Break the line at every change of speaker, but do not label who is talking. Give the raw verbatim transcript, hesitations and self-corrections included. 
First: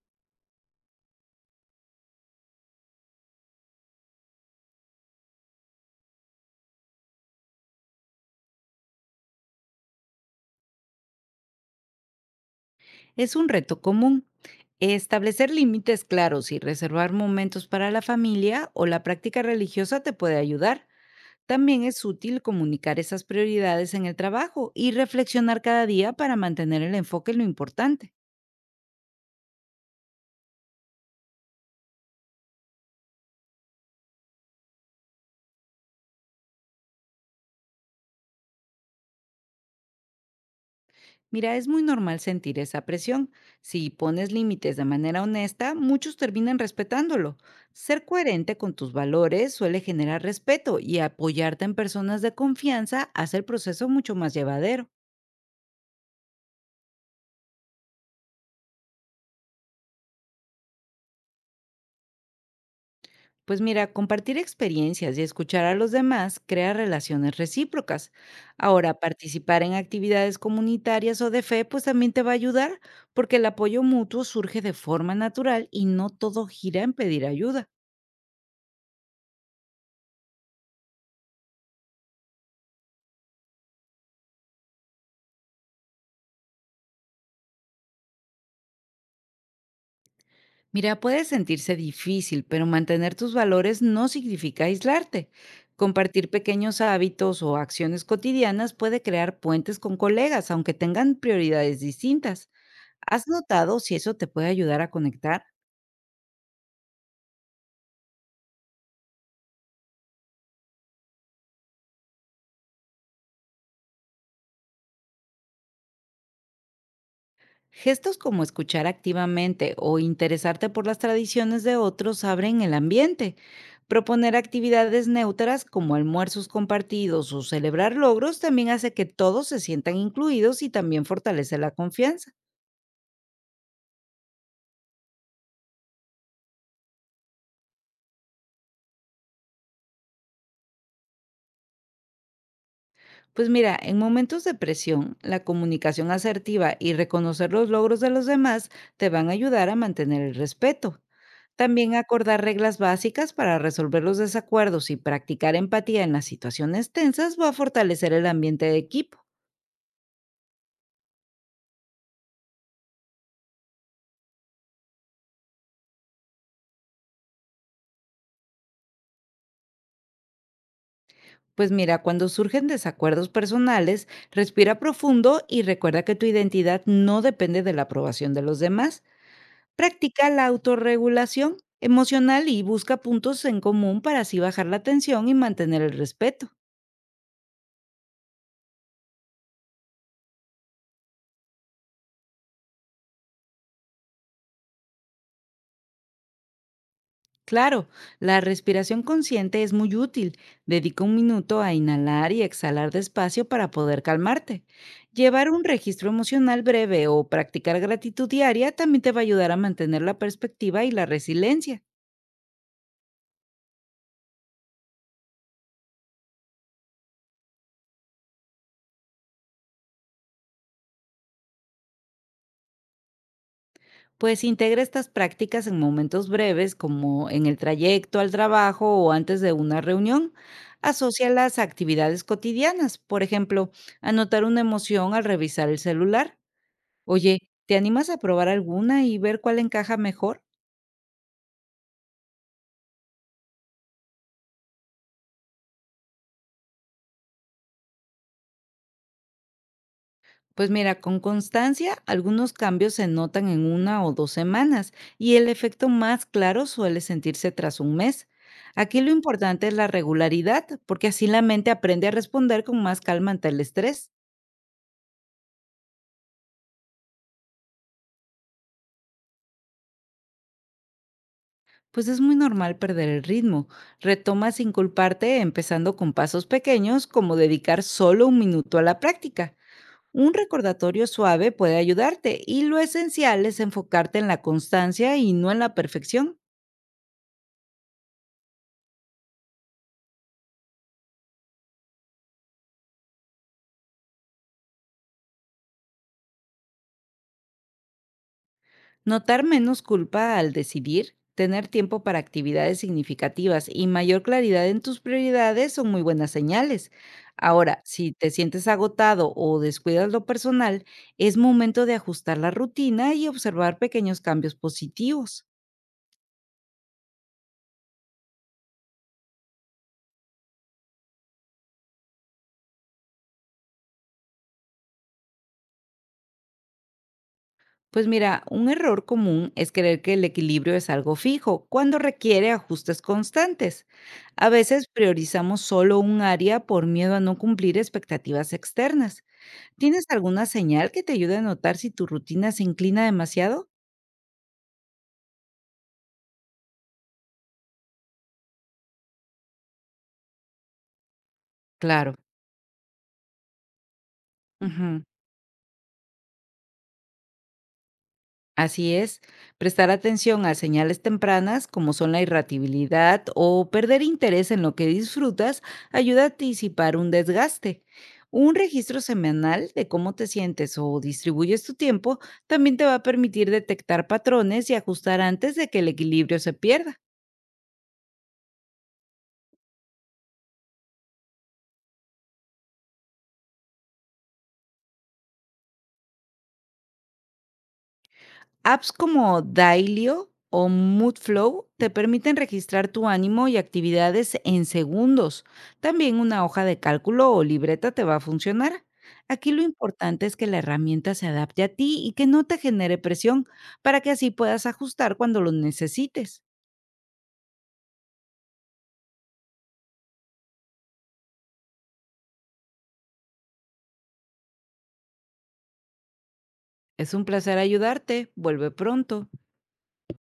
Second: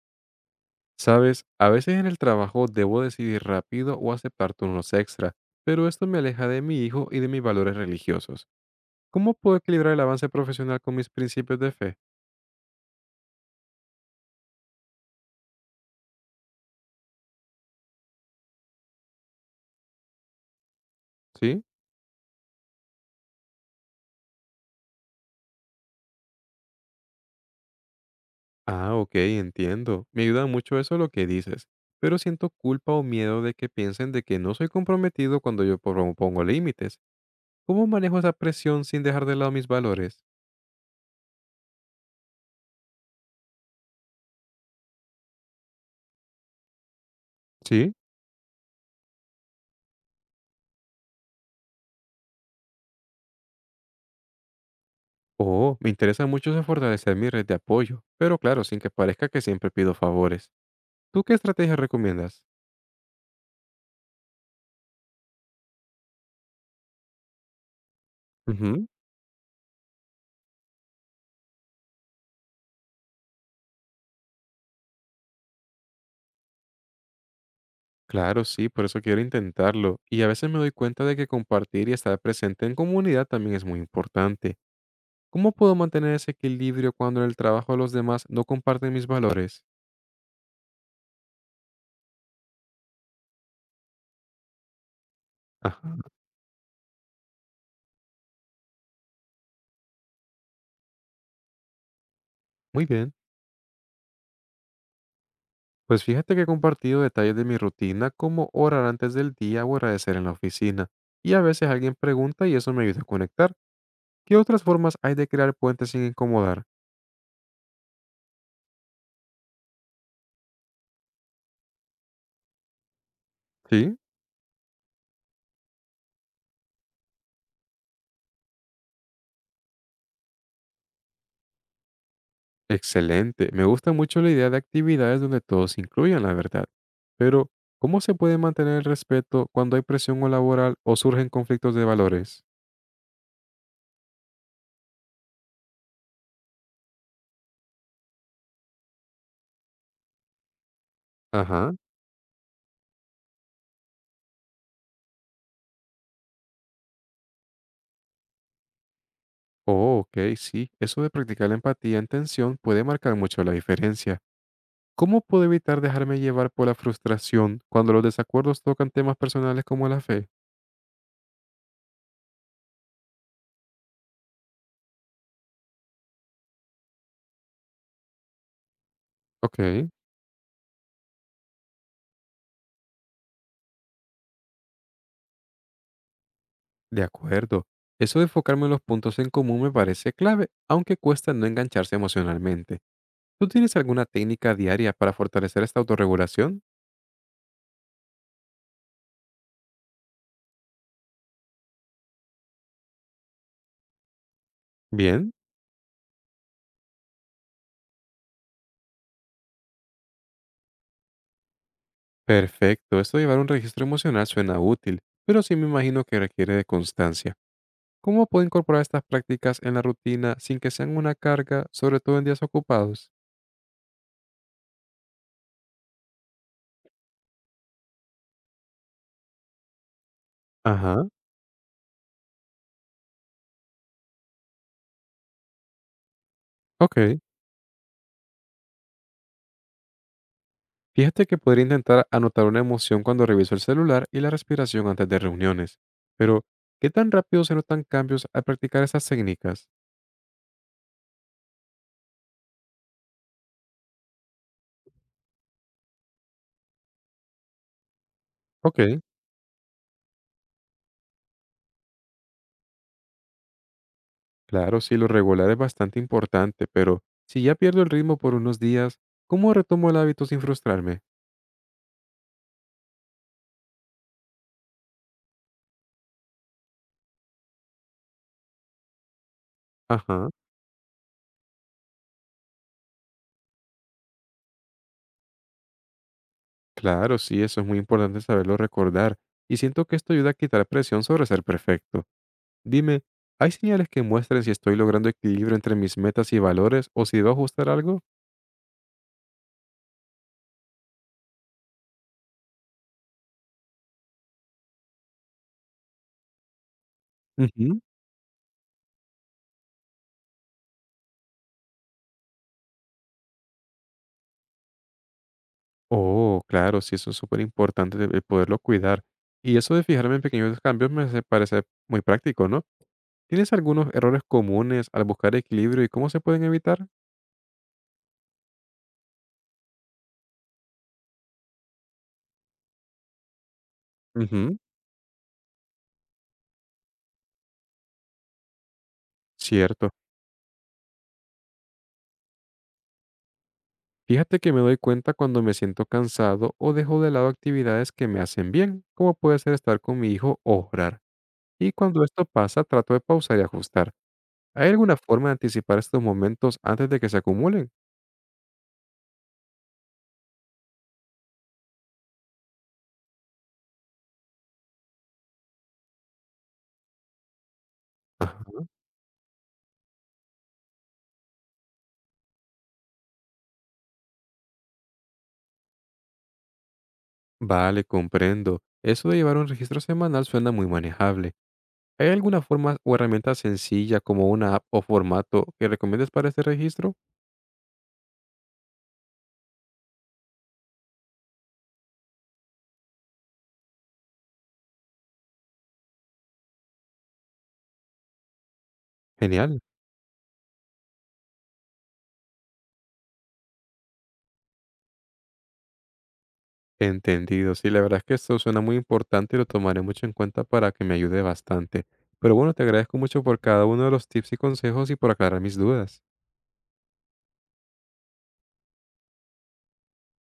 Sabes, a veces en el trabajo debo decidir rápido o aceptar turnos extra, pero esto me aleja de mi hijo y de mis valores religiosos. ¿Cómo puedo equilibrar el avance profesional con mis principios de fe?
Es un reto común. Establecer límites claros y reservar momentos para la familia o la práctica religiosa te puede ayudar.
¿Sí?
También es útil comunicar esas prioridades en el trabajo y reflexionar cada día para mantener el enfoque en lo importante.
Ah, ok, entiendo. Me ayuda mucho eso lo que dices, pero siento culpa o miedo de que piensen de que no soy comprometido cuando yo propongo límites. ¿Cómo manejo esa presión sin dejar de lado mis valores?
Mira, es muy normal sentir esa presión. Si pones límites de manera honesta, muchos terminan respetándolo.
¿Sí?
Ser coherente con tus valores suele generar respeto y apoyarte en personas de confianza hace el proceso mucho más llevadero.
Oh, me interesa mucho eso fortalecer mi red de apoyo, pero claro, sin que parezca que siempre pido favores. ¿Tú qué estrategia recomiendas?
Pues mira, compartir experiencias y escuchar a los demás crea relaciones recíprocas.
Ujú.
Ahora, participar en actividades comunitarias o de fe, pues también te va a ayudar, porque el apoyo mutuo surge de forma natural y no todo gira en pedir ayuda.
Claro, sí, por eso quiero intentarlo. Y a veces me doy cuenta de que compartir y estar presente en comunidad también es muy importante. ¿Cómo puedo mantener ese equilibrio cuando en el trabajo de los demás no comparten mis valores?
Mira, puede sentirse difícil, pero mantener tus valores no significa aislarte.
Ajá,
Compartir pequeños hábitos o acciones cotidianas puede crear puentes con colegas, aunque tengan prioridades distintas.
muy bien.
¿Has notado si eso te puede ayudar a conectar?
Pues fíjate que he compartido detalles de mi rutina, como orar antes del día o agradecer en la oficina. Y a veces alguien pregunta y eso me ayuda a conectar. ¿Qué otras formas hay de crear puentes sin incomodar?
Gestos como escuchar activamente o interesarte por las tradiciones de otros abren el ambiente.
Sí.
Proponer actividades neutras como almuerzos compartidos o celebrar logros también hace que todos se sientan incluidos y también fortalece la confianza.
Excelente. Me gusta mucho la idea de actividades donde todos se incluyan, la verdad. Pero, ¿cómo se puede mantener el respeto cuando hay presión o laboral o surgen conflictos de valores?
Pues mira, en momentos de presión, la comunicación asertiva y reconocer los logros de los demás te van a ayudar a mantener el respeto.
Ajá.
También acordar reglas básicas para resolver los desacuerdos y practicar empatía en las situaciones tensas va a fortalecer el ambiente de equipo.
Oh, ok, sí. Eso de practicar la empatía en tensión puede marcar mucho la diferencia. ¿Cómo puedo evitar dejarme llevar por la frustración cuando los desacuerdos tocan temas personales como la fe?
Pues mira, cuando surgen desacuerdos personales, respira profundo y recuerda que tu identidad no depende de la aprobación de los demás.
Ok,
Practica la autorregulación emocional y busca puntos en común para así bajar la tensión y mantener el respeto.
de acuerdo. Eso de enfocarme en los puntos en común me parece clave, aunque cuesta no engancharse emocionalmente. ¿Tú tienes alguna técnica diaria para fortalecer esta autorregulación?
Claro, la respiración consciente es muy útil. Dedica un minuto a inhalar y exhalar despacio para poder calmarte.
Bien,
Llevar un registro emocional breve o practicar gratitud diaria también te va a ayudar a mantener la perspectiva y la resiliencia.
perfecto. Esto de llevar un registro emocional suena útil, pero sí me imagino que requiere de constancia. ¿Cómo puedo incorporar estas prácticas en la rutina sin que sean una carga, sobre todo en días ocupados?
Pues integra estas prácticas en momentos breves como en el trayecto al trabajo o antes de una reunión.
Ajá,
Asocia las actividades cotidianas, por ejemplo, anotar una emoción al revisar el celular.
ok.
Oye, ¿te animas a probar alguna y ver cuál encaja mejor?
Fíjate que podría intentar anotar una emoción cuando reviso el celular y la respiración antes de reuniones. Pero, ¿qué tan rápido se notan cambios al practicar estas técnicas?
Pues mira, con constancia algunos cambios se notan en una o dos semanas y el efecto más claro suele sentirse tras un mes.
Ok.
Aquí lo importante es la regularidad, porque así la mente aprende a responder con más calma ante el estrés.
Claro, sí, lo regular es bastante importante, pero si ya pierdo el ritmo por unos días, ¿cómo retomo el hábito sin frustrarme?
Pues es muy normal perder el ritmo. Retoma sin culparte, empezando con pasos pequeños, como dedicar solo un minuto a la práctica.
Ajá,
Un recordatorio suave puede ayudarte y lo esencial es enfocarte en la constancia y no en la perfección.
claro, sí, eso es muy importante saberlo recordar, y siento que esto ayuda a quitar presión sobre ser perfecto. Dime, ¿hay señales que muestren si estoy logrando equilibrio entre mis metas y valores o si debo ajustar algo?
Notar menos culpa al decidir, tener tiempo para actividades significativas y mayor claridad en tus prioridades son muy buenas señales. Ahora,
Ujú.
si te sientes agotado o descuidas lo personal, es momento de ajustar la rutina y observar pequeños cambios positivos.
Oh, claro, sí, eso es súper importante de- el poderlo cuidar. Y eso de fijarme en pequeños cambios me hace- parece muy práctico, ¿no? ¿Tienes algunos errores comunes al buscar equilibrio y cómo se pueden evitar?
Pues mira, un error común es creer que el equilibrio es algo fijo, cuando requiere ajustes constantes. A
Ujú,
veces priorizamos solo un área por miedo a no cumplir expectativas externas.
cierto.
¿Tienes alguna señal que te ayude a notar si tu rutina se inclina demasiado?
Fíjate que me doy cuenta cuando me siento cansado o dejo de lado actividades que me hacen bien, como puede ser estar con mi hijo o orar. Y cuando
Claro.
esto pasa, trato de pausar y ajustar. ¿Hay alguna
Ujú.
forma de anticipar estos momentos antes de que se acumulen?
Así es, prestar atención a señales tempranas como son la irritabilidad o perder interés en lo que disfrutas ayuda a anticipar un desgaste. Un registro semanal de cómo te sientes o distribuyes tu tiempo también te va a permitir detectar patrones y ajustar antes de que el equilibrio se pierda.
Vale, comprendo. Eso de llevar un registro semanal suena muy manejable. ¿Hay alguna forma o herramienta sencilla como una app o formato que recomiendes para este registro?
Apps como Dailyo o Moodflow te permiten registrar tu ánimo y actividades en segundos. También una hoja de cálculo o libreta te va a funcionar. Aquí lo
Genial.
importante es que la herramienta se adapte a ti y que no te genere presión para que así puedas ajustar cuando lo necesites.
Entendido. Sí, la verdad es que esto suena muy importante y lo tomaré mucho en cuenta para que me ayude bastante. Pero bueno, te agradezco mucho por cada uno de los tips y consejos y por aclarar mis dudas.
Es un placer ayudarte. Vuelve pronto.